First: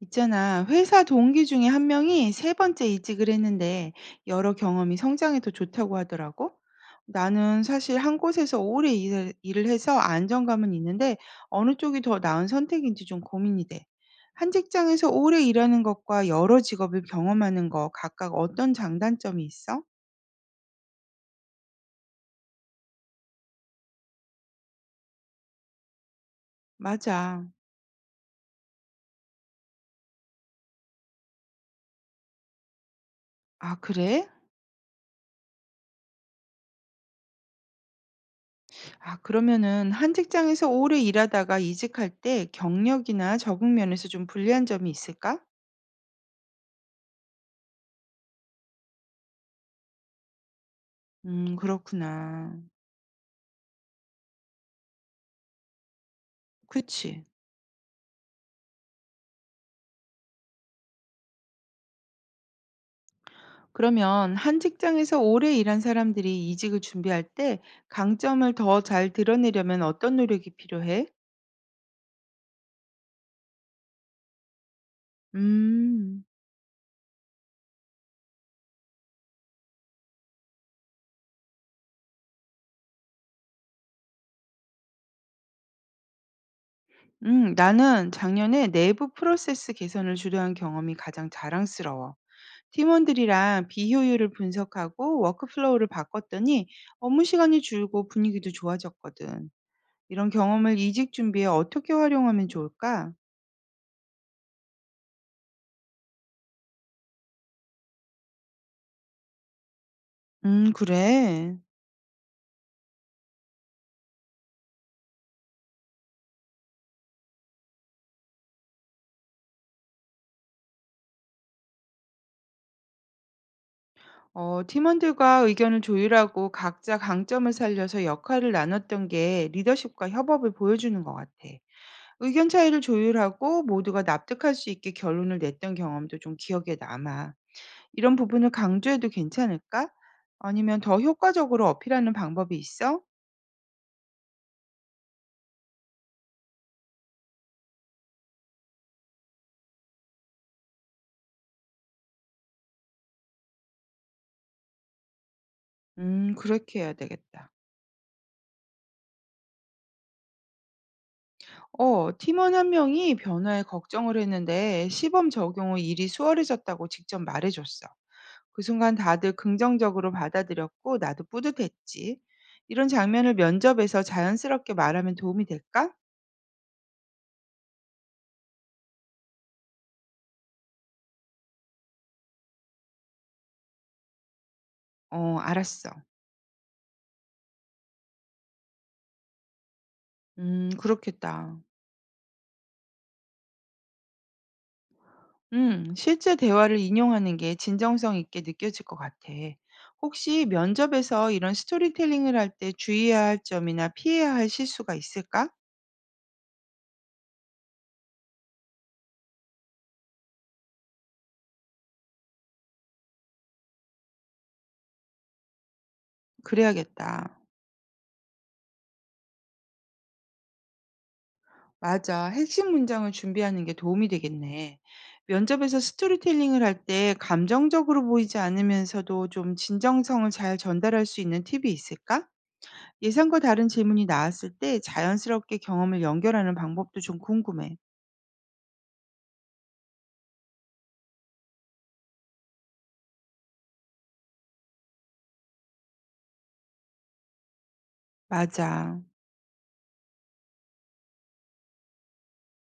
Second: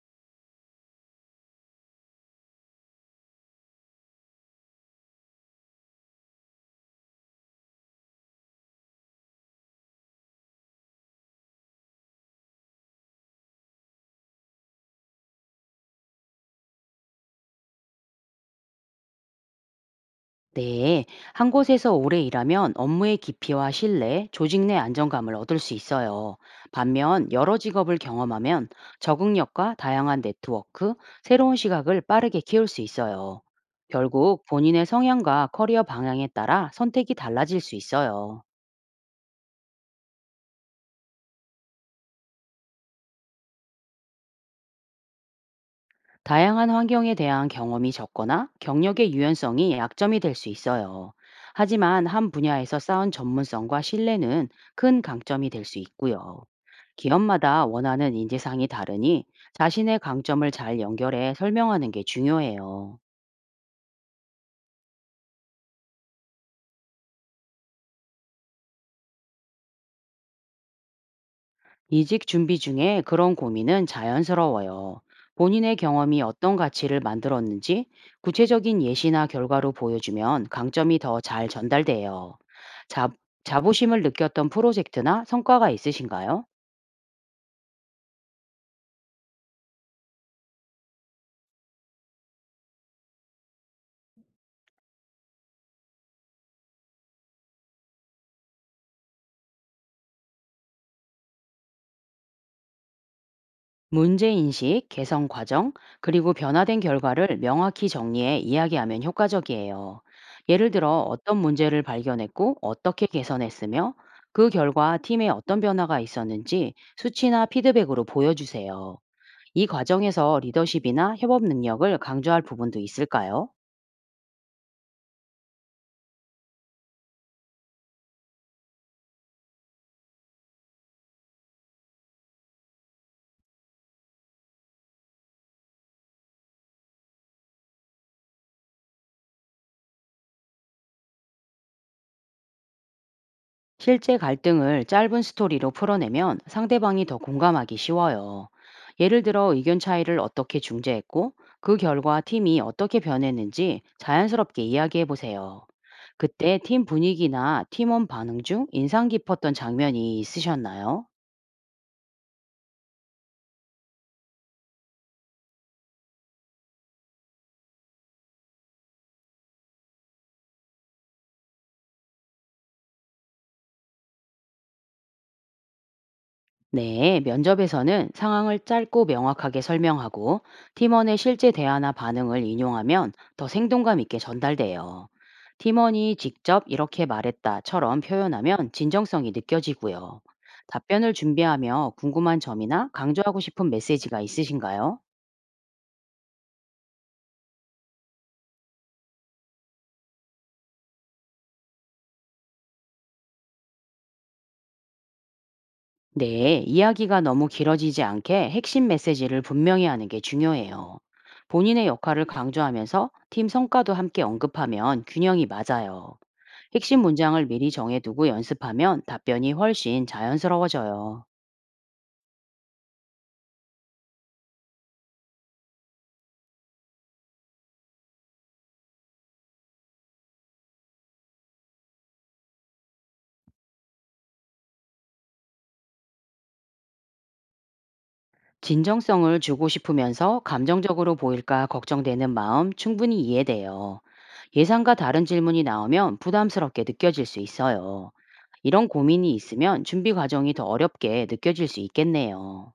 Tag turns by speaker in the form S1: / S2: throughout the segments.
S1: 있잖아, 회사 동기 중에 한 명이 세 번째 이직을 했는데 여러 경험이 성장에 더 좋다고 하더라고. 나는 사실 한 곳에서 오래 일을 해서 안정감은 있는데 어느 쪽이 더 나은 선택인지 좀 고민이 돼. 한 직장에서 오래 일하는 것과 여러 직업을 경험하는 거 각각 어떤 장단점이 있어?
S2: 네, 한 곳에서 오래 일하면 업무의 깊이와 신뢰, 조직 내 안정감을 얻을 수 있어요. 반면
S1: 맞아.
S2: 여러 직업을 경험하면 적응력과 다양한 네트워크, 새로운 시각을 빠르게 키울 수 있어요.
S1: 아, 그래?
S2: 결국 본인의 성향과 커리어 방향에 따라 선택이 달라질 수 있어요.
S1: 아, 그러면은 한 직장에서 오래 일하다가 이직할 때 경력이나 적응 면에서 좀 불리한 점이 있을까?
S2: 다양한 환경에 대한 경험이 적거나 경력의 유연성이 약점이 될 수 있어요. 하지만 한
S1: 그렇구나.
S2: 분야에서 쌓은 전문성과 신뢰는 큰 강점이 될 수 있고요.
S1: 그치.
S2: 기업마다 원하는 인재상이 다르니 자신의 강점을 잘 연결해 설명하는 게 중요해요.
S1: 그러면 한 직장에서 오래 일한 사람들이 이직을 준비할 때 강점을 더 잘 드러내려면 어떤 노력이 필요해?
S2: 이직 준비 중에 그런 고민은 자연스러워요. 본인의 경험이
S1: 음.
S2: 어떤 가치를 만들었는지 구체적인 예시나 결과로 보여주면 강점이 더 잘 전달돼요. 자, 자부심을 느꼈던 프로젝트나 성과가 있으신가요?
S1: 나는 작년에 내부 프로세스 개선을 주도한 경험이 가장 자랑스러워. 팀원들이랑 비효율을 분석하고 워크플로우를 바꿨더니 업무 시간이 줄고 분위기도 좋아졌거든. 이런 경험을 이직 준비에 어떻게 활용하면 좋을까?
S2: 문제인식, 개선 과정, 그리고 변화된 결과를 명확히 정리해 이야기하면 효과적이에요. 예를 들어 어떤
S1: 그래.
S2: 문제를 발견했고 어떻게 개선했으며 그 결과 팀에 어떤 변화가 있었는지 수치나 피드백으로 보여주세요. 이 과정에서 리더십이나 협업 능력을 강조할 부분도 있을까요?
S1: 어, 팀원들과 의견을 조율하고 각자 강점을 살려서 역할을 나눴던 게 리더십과 협업을 보여주는 것 같아. 의견 차이를 조율하고 모두가 납득할 수 있게 결론을 냈던 경험도 좀 기억에 남아. 이런 부분을 강조해도 괜찮을까? 아니면 더 효과적으로 어필하는 방법이 있어?
S2: 실제 갈등을 짧은 스토리로 풀어내면 상대방이 더 공감하기 쉬워요. 예를 들어 의견 차이를 어떻게 중재했고 그 결과 팀이 어떻게 변했는지 자연스럽게 이야기해 보세요. 그때
S1: 그렇게
S2: 팀
S1: 해야 되겠다.
S2: 분위기나 팀원 반응 중 인상 깊었던 장면이 있으셨나요?
S1: 어, 팀원 한 명이 변화에 걱정을 했는데 시범 적용 후 일이 수월해졌다고 직접 말해줬어. 그 순간 다들 긍정적으로 받아들였고 나도 뿌듯했지. 이런 장면을 면접에서 자연스럽게 말하면 도움이 될까?
S2: 네, 면접에서는 상황을 짧고 명확하게 설명하고 팀원의 실제 대화나 반응을 인용하면 더 생동감 있게 전달돼요.
S1: 어, 알았어.
S2: 팀원이 직접 이렇게 말했다처럼 표현하면 진정성이 느껴지고요. 답변을
S1: 그렇겠다.
S2: 준비하며 궁금한 점이나 강조하고 싶은 메시지가 있으신가요?
S1: 실제 대화를 인용하는 게 진정성 있게 느껴질 것 같아. 혹시 면접에서 이런 스토리텔링을 할 때 주의해야 할 점이나 피해야 할 실수가 있을까?
S2: 네, 이야기가 너무 길어지지 않게 핵심 메시지를 분명히 하는 게 중요해요. 본인의 역할을 강조하면서 팀 성과도 함께 언급하면 균형이 맞아요. 핵심
S1: 그래야겠다.
S2: 문장을 미리 정해두고 연습하면 답변이 훨씬 자연스러워져요.
S1: 맞아. 핵심 문장을 준비하는 게 도움이 되겠네. 면접에서 스토리텔링을 할 때 감정적으로 보이지 않으면서도 좀 진정성을 잘 전달할 수 있는 팁이 있을까? 예상과 다른 질문이 나왔을 때 자연스럽게 경험을 연결하는 방법도 좀 궁금해.
S2: 진정성을 주고 싶으면서 감정적으로 보일까 걱정되는 마음 충분히 이해돼요. 예상과 다른 질문이 나오면 부담스럽게 느껴질 수 있어요. 이런
S1: 맞아.
S2: 고민이 있으면 준비 과정이 더 어렵게 느껴질 수 있겠네요.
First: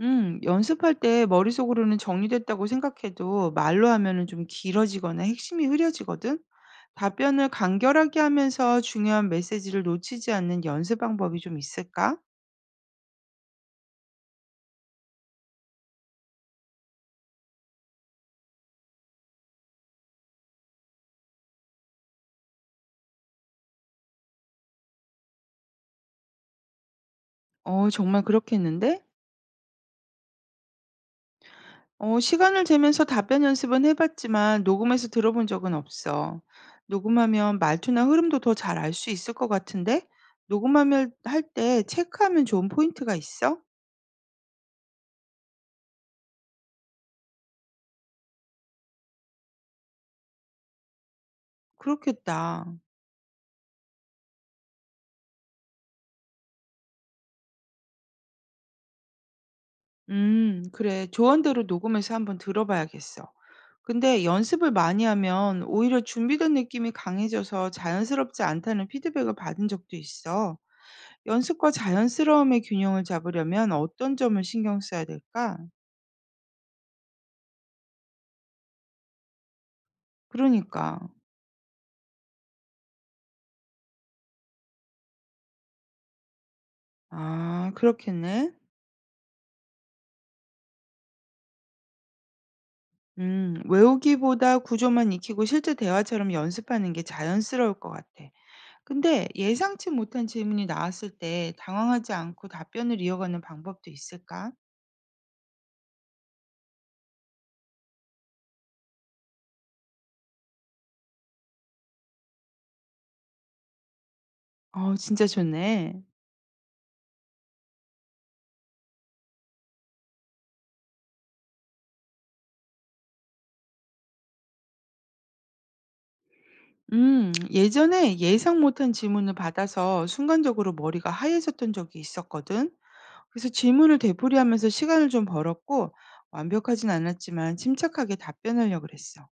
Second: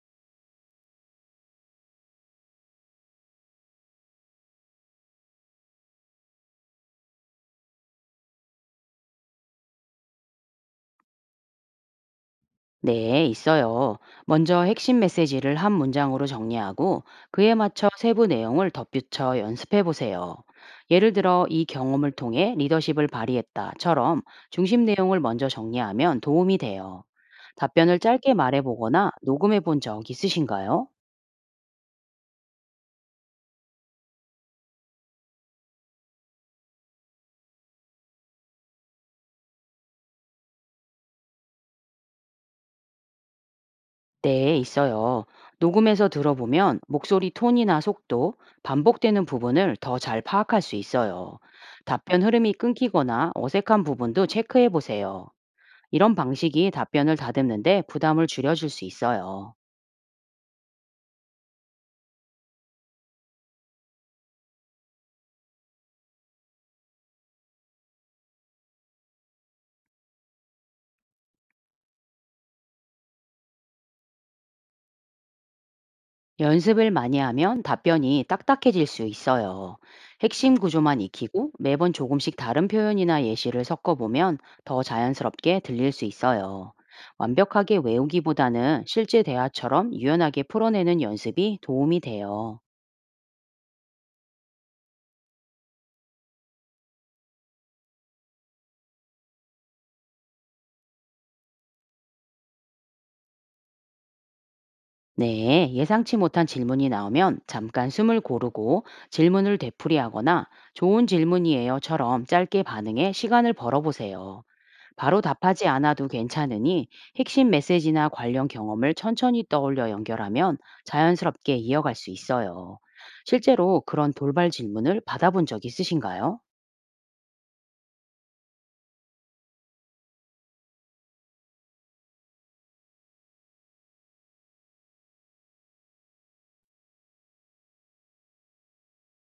S1: 연습할 때 머릿속으로는 정리됐다고 생각해도 말로 하면은 좀 길어지거나 핵심이 흐려지거든? 답변을 간결하게 하면서 중요한 메시지를 놓치지 않는 연습 방법이 좀 있을까?
S2: 네, 있어요. 먼저 핵심 메시지를 한 문장으로 정리하고 그에 맞춰 세부 내용을 덧붙여 연습해 보세요. 예를 들어, 이 경험을 통해 리더십을 발휘했다처럼 중심 내용을 먼저 정리하면 도움이 돼요.
S1: 어
S2: 답변을
S1: 정말
S2: 짧게 말해
S1: 그렇겠는데?
S2: 보거나 녹음해 본 적 있으신가요?
S1: 어 시간을 재면서 답변 연습은 해 봤지만 녹음해서 들어본 적은 없어. 녹음하면 말투나 흐름도 더 잘 알 수 있을 것 같은데 녹음하면 할 때 체크하면 좋은 포인트가 있어?
S2: 네, 있어요. 녹음해서 들어보면 목소리 톤이나 속도, 반복되는 부분을 더 잘 파악할 수 있어요. 답변 흐름이
S1: 그렇겠다.
S2: 끊기거나 어색한 부분도 체크해 보세요. 이런 방식이 답변을 다듬는데 부담을 줄여줄 수 있어요.
S1: 그래. 조언대로 녹음해서 한번 들어봐야겠어. 근데 연습을 많이 하면 오히려 준비된 느낌이 강해져서 자연스럽지 않다는 피드백을 받은 적도 있어. 연습과 자연스러움의 균형을 잡으려면 어떤 점을 신경 써야 될까?
S2: 연습을 많이 하면 답변이 딱딱해질 수 있어요. 핵심
S1: 그러니까.
S2: 구조만 익히고 매번 조금씩 다른 표현이나 예시를 섞어보면 더 자연스럽게 들릴 수 있어요.
S1: 아
S2: 완벽하게
S1: 그렇겠네.
S2: 외우기보다는 실제 대화처럼 유연하게 풀어내는 연습이 도움이 돼요.
S1: 외우기보다 구조만 익히고 실제 대화처럼 연습하는 게 자연스러울 것 같아. 근데 예상치 못한 질문이 나왔을 때 당황하지 않고 답변을 이어가는 방법도 있을까?
S2: 네, 예상치 못한 질문이 나오면 잠깐 숨을 고르고 질문을 되풀이하거나 좋은 질문이에요처럼 짧게 반응해 시간을 벌어보세요.
S1: 어
S2: 바로
S1: 진짜
S2: 답하지
S1: 좋네.
S2: 않아도 괜찮으니 핵심 메시지나 관련 경험을 천천히 떠올려 연결하면 자연스럽게 이어갈 수 있어요. 실제로 그런 돌발 질문을 받아본 적 있으신가요?
S1: 예전에 예상 못한 질문을 받아서 순간적으로 머리가 하얘졌던 적이 있었거든. 그래서 질문을 되풀이하면서 시간을 좀 벌었고 완벽하진 않았지만 침착하게 답변하려고 그랬어.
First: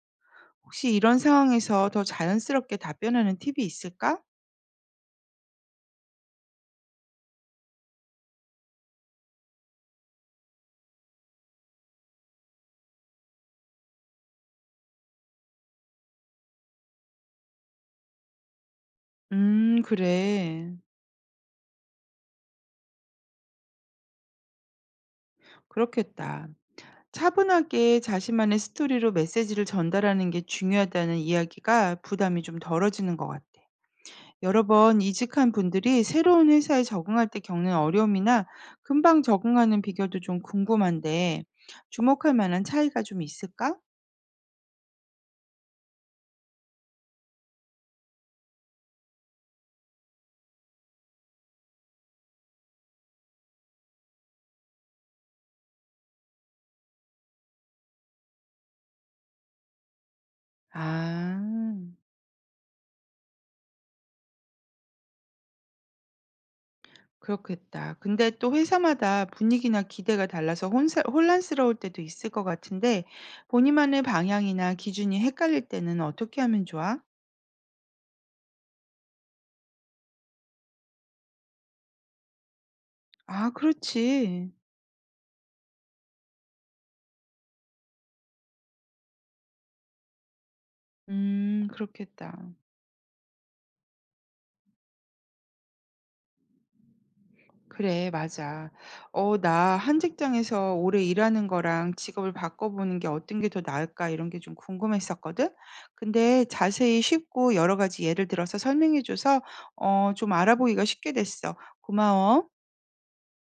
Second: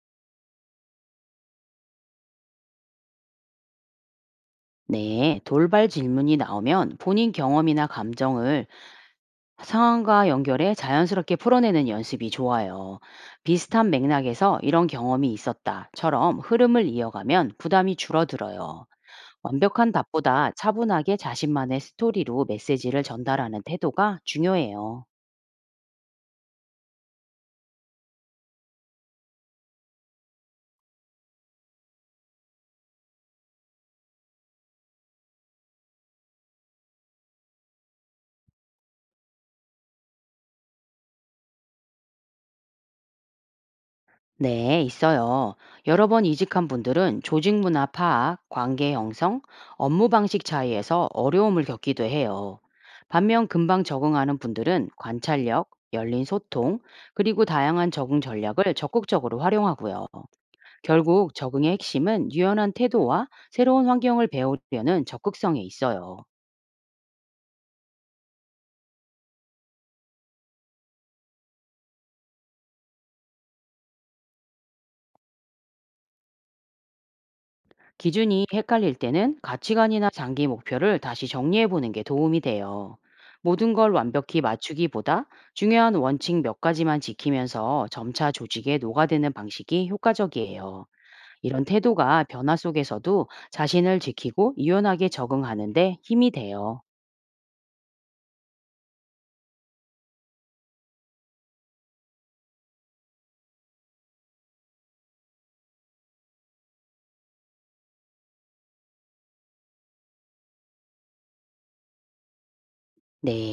S1: 혹시 이런 상황에서 더 자연스럽게 답변하는 팁이 있을까?
S2: 네, 돌발 질문이 나오면 본인 경험이나 감정을 상황과 연결해 자연스럽게 풀어내는 연습이 좋아요. 비슷한 맥락에서 이런 경험이 있었다처럼 흐름을 이어가면 부담이 줄어들어요. 완벽한 답보다
S1: 그래.
S2: 차분하게 자신만의 스토리로 메시지를 전달하는 태도가 중요해요.
S1: 그렇겠다. 차분하게 자신만의 스토리로 메시지를 전달하는 게 중요하다는 이야기가 부담이 좀 덜어지는 것 같아. 여러 번 이직한 분들이 새로운 회사에 적응할 때 겪는 어려움이나 금방 적응하는 비결도 좀 궁금한데 주목할 만한 차이가 좀 있을까?
S2: 네, 있어요. 여러 번 이직한 분들은 조직 문화 파악, 관계 형성, 업무 방식 차이에서 어려움을 겪기도 해요. 반면 금방 적응하는 분들은 관찰력, 열린 소통, 그리고 다양한 적응 전략을 적극적으로 활용하고요. 결국
S1: 아.
S2: 적응의 핵심은 유연한 태도와 새로운 환경을 배우려는 적극성에 있어요.
S1: 그렇겠다. 근데 또 회사마다 분위기나 기대가 달라서 혼사 혼란스러울 때도 있을 것 같은데 본인만의 방향이나 기준이 헷갈릴 때는 어떻게 하면 좋아?
S2: 기준이 헷갈릴 때는 가치관이나 장기 목표를 다시 정리해 보는 게 도움이 돼요.
S1: 아,
S2: 모든 걸 완벽히
S1: 그렇지.
S2: 맞추기보다 중요한 원칙 몇 가지만 지키면서 점차 조직에 녹아드는 방식이 효과적이에요. 이런 태도가
S1: 그렇겠다.
S2: 변화 속에서도 자신을 지키고 유연하게 적응하는데 힘이 돼요.
S1: 그래, 맞아. 어, 나 한 직장에서 오래 일하는 거랑 직업을 바꿔보는 게 어떤 게 더 나을까 이런 게 좀 궁금했었거든? 근데 자세히 쉽고 여러 가지 예를 들어서 설명해줘서 어, 좀 알아보기가 쉽게 됐어. 고마워.
S2: 네.